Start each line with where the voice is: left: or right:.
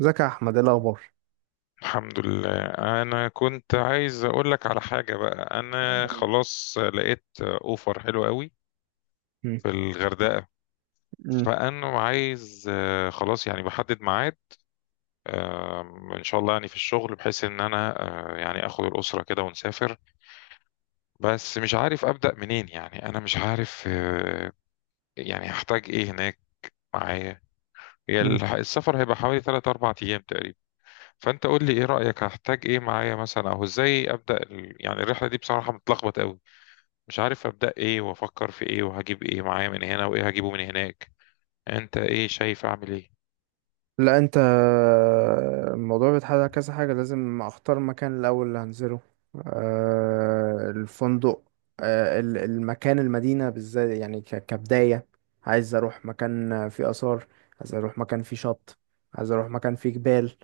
right: ازيك يا احمد، ايه الاخبار؟
left: الحمد لله، انا كنت عايز اقول لك على حاجه بقى. انا خلاص لقيت اوفر حلو قوي
right: مم.
left: في الغردقه.
right: مم.
left: فانا عايز خلاص يعني بحدد ميعاد، آه، ان شاء الله يعني في الشغل، بحيث ان انا يعني اخد الاسره كده ونسافر. بس مش عارف ابدا منين، يعني انا مش عارف يعني هحتاج ايه هناك معايا. هي
right: مم.
left: السفر هيبقى حوالي 3 4 ايام تقريبا. فانت قول لي ايه رايك، هحتاج ايه معايا مثلا، او ازاي ابدا يعني الرحله دي؟ بصراحه متلخبط قوي، مش عارف أبدأ إيه وأفكر في إيه وهجيب إيه معايا من هنا وإيه هجيبه من هناك. أنت إيه شايف أعمل إيه؟
right: لا، الموضوع بيتحدد على كذا حاجه، لازم اختار مكان الاول اللي هنزله. الفندق، المكان، المدينه بالذات يعني كبدايه. عايز اروح مكان فيه اثار. عايز اروح مكان فيه شط. عايز اروح مكان فيه جبال.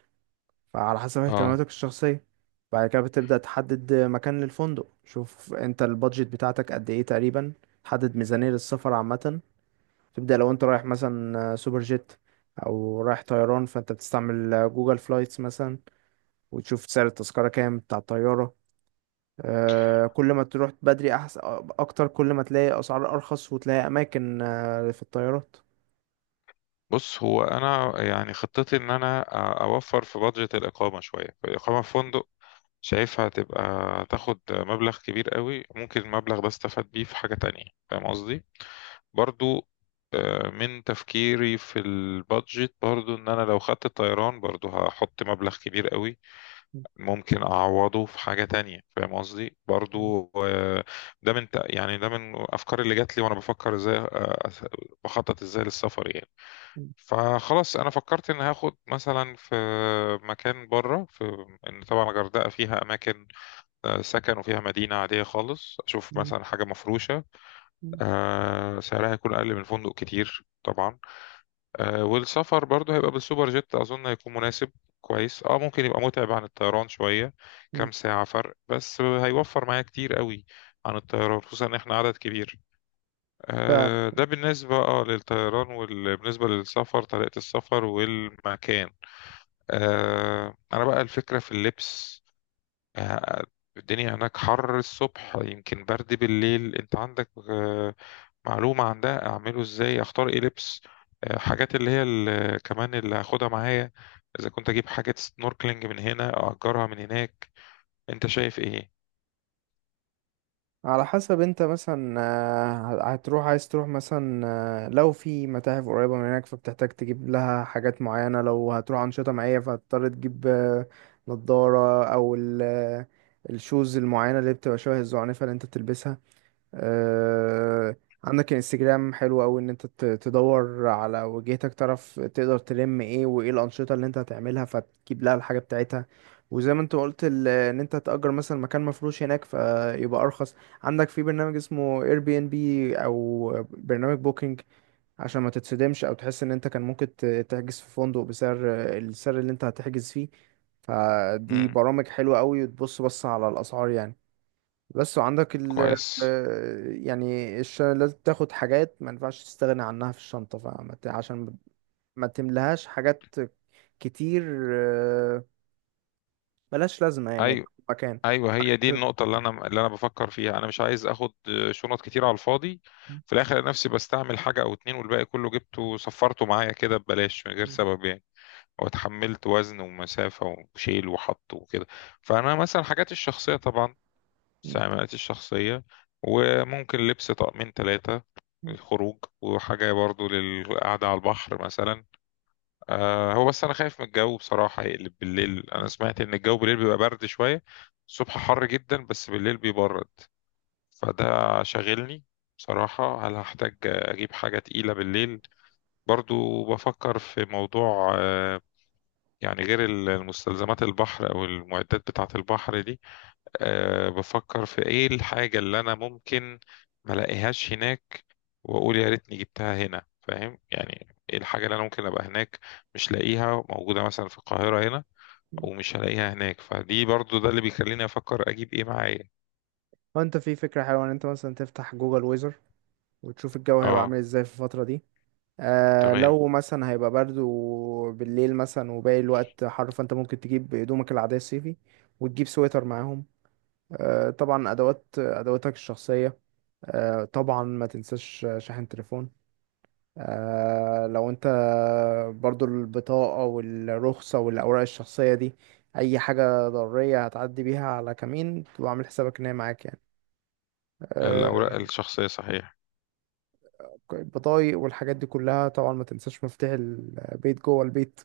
right: فعلى حسب
left: آه
right: اهتماماتك الشخصيه. بعد كده بتبدا تحدد مكان للفندق، شوف انت البادجت بتاعتك قد ايه تقريبا. تحدد ميزانيه للسفر عامه. تبدأ لو انت رايح مثلا سوبر جيت او رايح طيران، فانت بتستعمل جوجل فلايتس مثلا. وتشوف سعر التذكرة كام بتاع الطيارة. كل ما تروح بدري احسن اكتر، كل ما تلاقي اسعار ارخص وتلاقي اماكن في الطيارات.
left: بص، هو أنا يعني خطتي إن أنا أوفر في بادجت الإقامة شوية. الإقامة في فندق شايفها هتبقى تاخد مبلغ كبير قوي، ممكن المبلغ ده استفاد بيه في حاجة تانية، فاهم قصدي؟ برضو من تفكيري في البادجت برضو، ان انا لو خدت الطيران برضو هحط مبلغ كبير قوي، ممكن اعوضه في حاجه تانية، فاهم قصدي؟ برضو ده من يعني ده من الافكار اللي جات لي وانا بفكر ازاي، بخطط ازاي للسفر يعني. فخلاص انا فكرت ان هاخد مثلا في مكان بره، في، ان طبعا الغردقه فيها اماكن سكن، وفيها مدينه عاديه خالص، اشوف مثلا حاجه مفروشه سعرها يكون اقل من فندق كتير طبعا. والسفر برضه هيبقى بالسوبر جيت، اظن هيكون مناسب كويس. اه، ممكن يبقى متعب عن الطيران شوية، كام ساعة فرق، بس هيوفر معايا كتير قوي عن الطيران، خصوصا ان احنا عدد كبير. ده بالنسبة اه للطيران. وبالنسبة للسفر، طريقة السفر والمكان، انا بقى الفكرة في اللبس. آه، الدنيا هناك حر الصبح، يمكن برد بالليل. انت عندك معلومة عن ده؟ اعمله ازاي، اختار ايه لبس؟ حاجات اللي هي كمان اللي هاخدها معايا، اذا كنت اجيب حاجة سنوركلينج من هنا، اجرها من هناك، انت شايف ايه؟
right: على حسب انت مثلا هتروح، عايز تروح مثلا، لو في متاحف قريبة من هناك فبتحتاج تجيب لها حاجات معينة، لو هتروح أنشطة معينة فهتضطر تجيب نضارة، أو الشوز المعينة اللي بتبقى شبه الزعنفة اللي انت بتلبسها. آه، عندك انستجرام حلو قوي، ان انت تدور على وجهتك تعرف تقدر تلم ايه وايه الانشطه اللي انت هتعملها فتجيب لها الحاجه بتاعتها. وزي ما انت قلت ان انت تأجر مثلا مكان مفروش هناك فيبقى ارخص. عندك في برنامج اسمه اير بي ان بي او برنامج بوكينج. عشان ما تتصدمش او تحس ان انت كان ممكن تحجز في فندق بسعر السعر اللي انت هتحجز فيه. فدي
left: مم.
right: برامج حلوة قوي، وتبص بص على الاسعار يعني. بس. وعندك
left: كويس.
right: يعني لازم تاخد حاجات ما ينفعش تستغنى عنها في الشنطة، عشان ما تملهاش حاجات كتير، آه، ملهاش لازمة يعني.
left: ايوه.
right: مكان.
left: ايوه،
right: حاجات
left: هي
right: مش
left: دي النقطة اللي انا بفكر فيها. انا مش عايز اخد شنط كتير على الفاضي، في الاخر نفسي بستعمل حاجة او اتنين والباقي كله جبته صفرته معايا كده ببلاش من غير سبب يعني، واتحملت وزن ومسافة وشيل وحط وكده. فأنا مثلا، حاجاتي الشخصية طبعا، استعمالاتي الشخصية، وممكن لبس طقمين ثلاثة الخروج، وحاجة برضو للقعدة على البحر مثلا. هو بس أنا خايف من الجو بصراحة يقلب بالليل. أنا سمعت إن الجو بالليل بيبقى برد شوية، الصبح حر جدا بس بالليل بيبرد، فده شاغلني بصراحة. هل هحتاج أجيب حاجة تقيلة بالليل؟ برضو بفكر في موضوع يعني غير المستلزمات البحر او المعدات بتاعة البحر دي. أه، بفكر في ايه الحاجة اللي انا ممكن ما الاقيهاش هناك واقول يا ريتني جبتها هنا، فاهم يعني؟ ايه الحاجة اللي انا ممكن ابقى هناك مش لاقيها، موجودة مثلا في القاهرة هنا، او مش هلاقيها هناك؟ فدي برضو ده اللي بيخليني افكر اجيب ايه معايا.
right: وانت في فكرة حلوة، ان انت مثلا تفتح جوجل ويزر، وتشوف الجو هيبقى
left: اه.
right: عامل ازاي في الفترة دي.
left: تمام،
right: لو مثلا هيبقى برد وبالليل مثلا وباقي الوقت حر، فانت ممكن تجيب هدومك العادية الصيفي. وتجيب سويتر معاهم. طبعا ادواتك الشخصيه. طبعا ما تنساش شاحن تليفون. لو انت. برضو البطاقه والرخصه والاوراق الشخصيه دي، اي حاجه ضروريه هتعدي بيها على كمين تبقى عامل حسابك ان هي معاك يعني.
left: الاوراق
right: آه،
left: الشخصية صحيح.
right: البطايق والحاجات دي كلها، طبعا ما تنساش مفتاح البيت جوه البيت.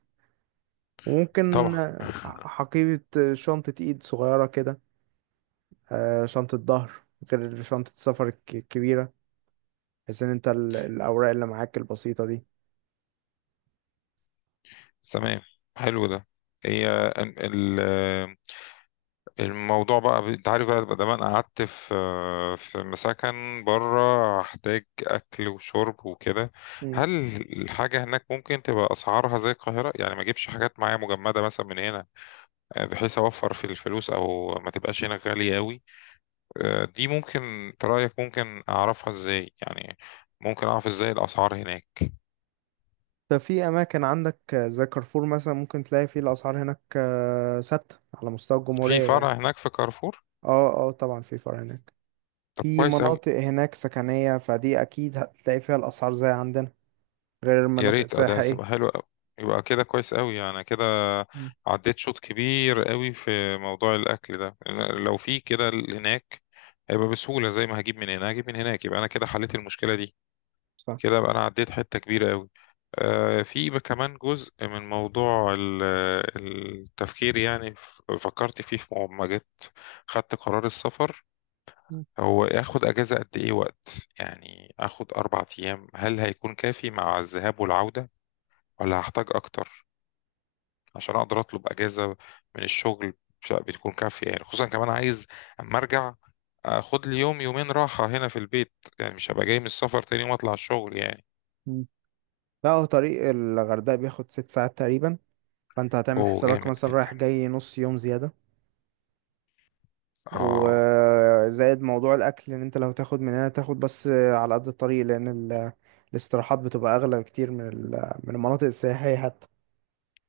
right: وممكن
left: طبعا.
right: شنطه ايد صغيره كده، شنطه ظهر غير شنطه السفر الكبيره، بحيث ان انت الاوراق اللي معاك البسيطه دي.
left: تمام، حلو ده. هي ال- الموضوع بقى، انت عارف بقى، ما انا قعدت في مسكن بره، هحتاج اكل وشرب وكده.
right: مم.
left: هل الحاجه هناك ممكن تبقى اسعارها زي القاهره، يعني ما اجيبش حاجات معايا مجمده مثلا من هنا، بحيث اوفر في الفلوس، او ما تبقاش هنا غاليه قوي؟ دي ممكن انت رايك ممكن اعرفها ازاي يعني؟ ممكن اعرف ازاي الاسعار هناك؟
right: ده في اماكن عندك، زي كارفور مثلا، ممكن تلاقي فيه الاسعار هناك ثابته على مستوى
left: في
right: الجمهوريه يعني.
left: فرع هناك في كارفور؟
right: اه، اه، طبعا في فرع هناك.
left: طب
right: في
left: كويس.
right: مناطق هناك سكنيه، فدي اكيد هتلاقي فيها الاسعار زي عندنا. غير
left: يا
right: المناطق
left: ريت، اه ده
right: السياحيه.
left: هتبقى حلو قوي. يبقى كده كويس قوي يعني كده.
right: مم.
left: عديت شوط كبير قوي في موضوع الاكل ده. لو في كده هناك هيبقى بسهوله، زي ما هجيب من هنا هجيب من هناك، يبقى انا كده حليت المشكله دي.
right: صح.
left: كده بقى انا عديت حته كبيره قوي. في بقى كمان جزء من موضوع التفكير، يعني فكرت فيه في ما جيت خدت قرار السفر.
right: مم.
left: هو اخد اجازه قد ايه وقت؟ يعني اخد اربع ايام، هل هيكون كافي مع الذهاب والعوده، ولا هحتاج اكتر عشان اقدر اطلب اجازه من الشغل؟ بتكون كافيه يعني، خصوصا كمان عايز اما ارجع اخد لي يوم يومين راحه هنا في البيت، يعني مش هبقى جاي من السفر تاني يوم اطلع الشغل يعني.
right: مم. لا، هو طريق الغردقه بياخد 6 ساعات تقريبا. فانت هتعمل
left: اوه،
right: حسابك
left: جامد
right: مثلا
left: جدا.
right: رايح جاي نص يوم زياده.
left: اه
right: وزائد موضوع الاكل، ان انت لو تاخد من هنا تاخد بس على قد الطريق، لان الاستراحات بتبقى اغلى بكتير من من المناطق السياحية حتى.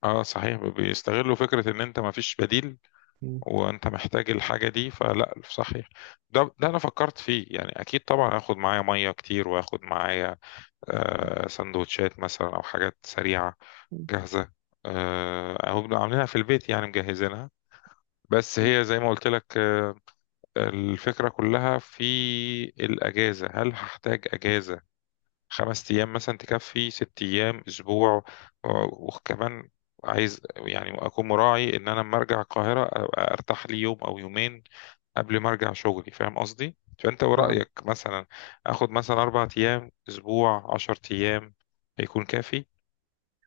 left: اه، صحيح، بيستغلوا فكره ان انت ما فيش بديل
right: مم.
left: وانت محتاج الحاجه دي، فلا صحيح. ده انا فكرت فيه يعني، اكيد طبعا هاخد معايا ميه كتير، واخد معايا سندوتشات مثلا او حاجات سريعه جاهزة، أو بنبقى عاملينها في البيت يعني مجهزينها. بس
right: مم.
left: هي زي ما قلت لك الفكرة كلها في الأجازة. هل هحتاج أجازة خمس أيام مثلا تكفي، ست أيام، أسبوع؟ وكمان عايز يعني أكون مراعي إن أنا لما أرجع القاهرة أبقى أرتاح لي يوم أو يومين قبل ما أرجع شغلي، فاهم قصدي؟ فأنت
right: فاهم.
left: ورأيك مثلا، آخد مثلا أربع أيام، أسبوع، عشر أيام، هيكون كافي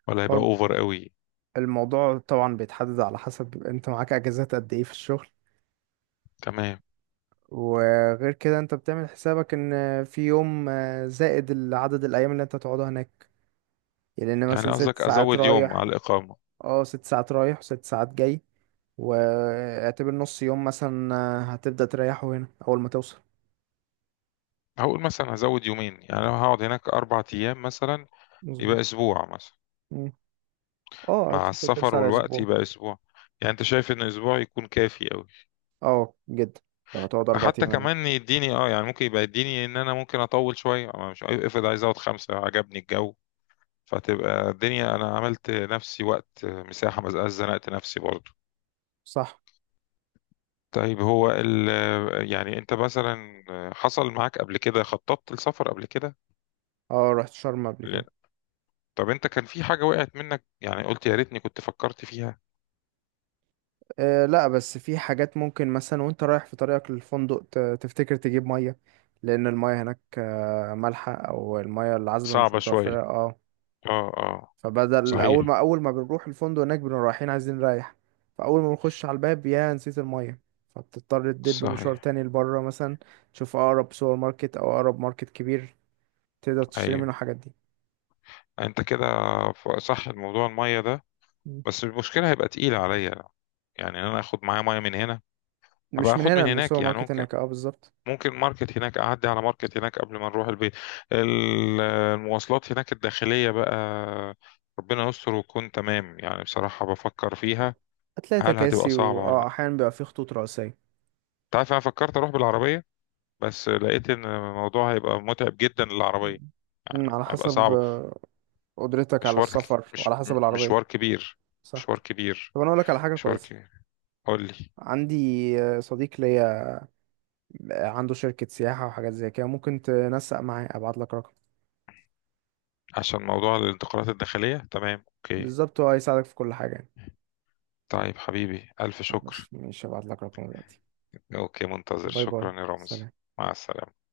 left: ولا
right: هو
left: هيبقى أوفر قوي؟
right: الموضوع طبعا بيتحدد على حسب انت معاك اجازات قد ايه في الشغل.
left: تمام.
right: وغير كده انت بتعمل حسابك ان في يوم زائد عدد الايام اللي انت تقعدها هناك. يعني ان
left: يعني
right: مثلا ست
left: قصدك
right: ساعات
left: ازود يوم
right: رايح.
left: على الاقامه؟
right: اه، 6 ساعات رايح و6 ساعات جاي. واعتبر نص يوم مثلا، هتبدأ تريحه هنا اول ما توصل.
left: هقول مثلا ازود يومين، يعني لو هقعد هناك اربع ايام مثلا، يبقى
right: مظبوط.
left: اسبوع مثلا.
right: مم. اه،
left: مع
right: هتاخد ترسى
left: السفر
right: على
left: والوقت
right: اسبوع.
left: يبقى اسبوع، يعني انت شايف ان اسبوع يكون كافي قوي؟
right: اه جدا، لو هتقعد اربع
left: حتى
right: ايام
left: كمان
right: هناك.
left: يديني اه، يعني ممكن يبقى يديني ان انا ممكن اطول شويه، أما مش افرض، عايز اقعد خمسه عجبني الجو، فتبقى الدنيا انا عملت نفسي وقت مساحه ما بقاش زنقت نفسي برضو.
right: صح.
left: طيب، هو ال، يعني انت مثلا، حصل معاك قبل كده خططت لسفر قبل كده؟
right: اه، رحت شرم قبل كده.
left: طب انت كان في حاجة وقعت منك يعني قلت يا ريتني كنت فكرت فيها؟
right: لا، بس في حاجات ممكن مثلا وانت رايح في طريقك للفندق تفتكر تجيب ميه. لان الميه هناك مالحه او الميه العذبه مش
left: صعبة
right: متوفره،
left: شوية.
right: اه.
left: اه اه.
right: فبدل اول
left: صحيح.
right: ما اول ما بنروح الفندق هناك بنبقى رايحين عايزين نريح. فاول ما بنخش على الباب، يا نسيت الميه. فبتضطر تدب مشوار
left: صحيح.
right: تاني لبره مثلا. تشوف اقرب سوبر ماركت او اقرب ماركت كبير، تقدر تشتري
left: ايوه.
right: منه الحاجات دي.
left: انت كده، صح، الموضوع المية ده،
right: مم.
left: بس المشكلة هيبقى تقيلة عليا، يعني ان انا اخد معايا مية من هنا. هبقى
right: مش من
left: اخد من
right: هنا، من
left: هناك
right: السوبر
left: يعني،
right: ماركت
left: ممكن،
right: هناك، اه بالظبط.
left: ماركت هناك، اعدي على ماركت هناك قبل ما نروح البيت. المواصلات هناك الداخلية بقى، ربنا يستر وتكون تمام يعني، بصراحة بفكر فيها،
right: هتلاقي
left: هل هتبقى
right: تكاسي،
left: صعبة ولا
right: واه
left: لا؟
right: احيانا بيبقى فيه خطوط رئيسية.
left: انت عارف انا فكرت اروح بالعربية، بس لقيت ان الموضوع هيبقى متعب جدا
right: مم.
left: للعربية، يعني
right: على
left: هيبقى
right: حسب
left: صعب.
right: قدرتك على
left: مشوار.
right: السفر
left: مش
right: وعلى
left: م-
right: حسب العربية.
left: مشوار كبير.
right: صح.
left: مشوار كبير.
right: طب انا اقول لك على حاجة
left: مشوار
right: كويسة.
left: كبير. قول لي.
right: عندي صديق ليا عنده شركة سياحة وحاجات زي كده، ممكن تنسق معاه ابعت لك رقم.
left: عشان موضوع الانتقالات الداخلية، تمام، اوكي.
right: بالظبط، هو هيساعدك في كل حاجة يعني.
left: طيب حبيبي، ألف شكر.
right: خلاص ماشي، ابعت لك رقم دلوقتي.
left: اوكي، منتظر،
right: باي باي.
left: شكرا يا رمز.
right: سلام.
left: مع السلامة.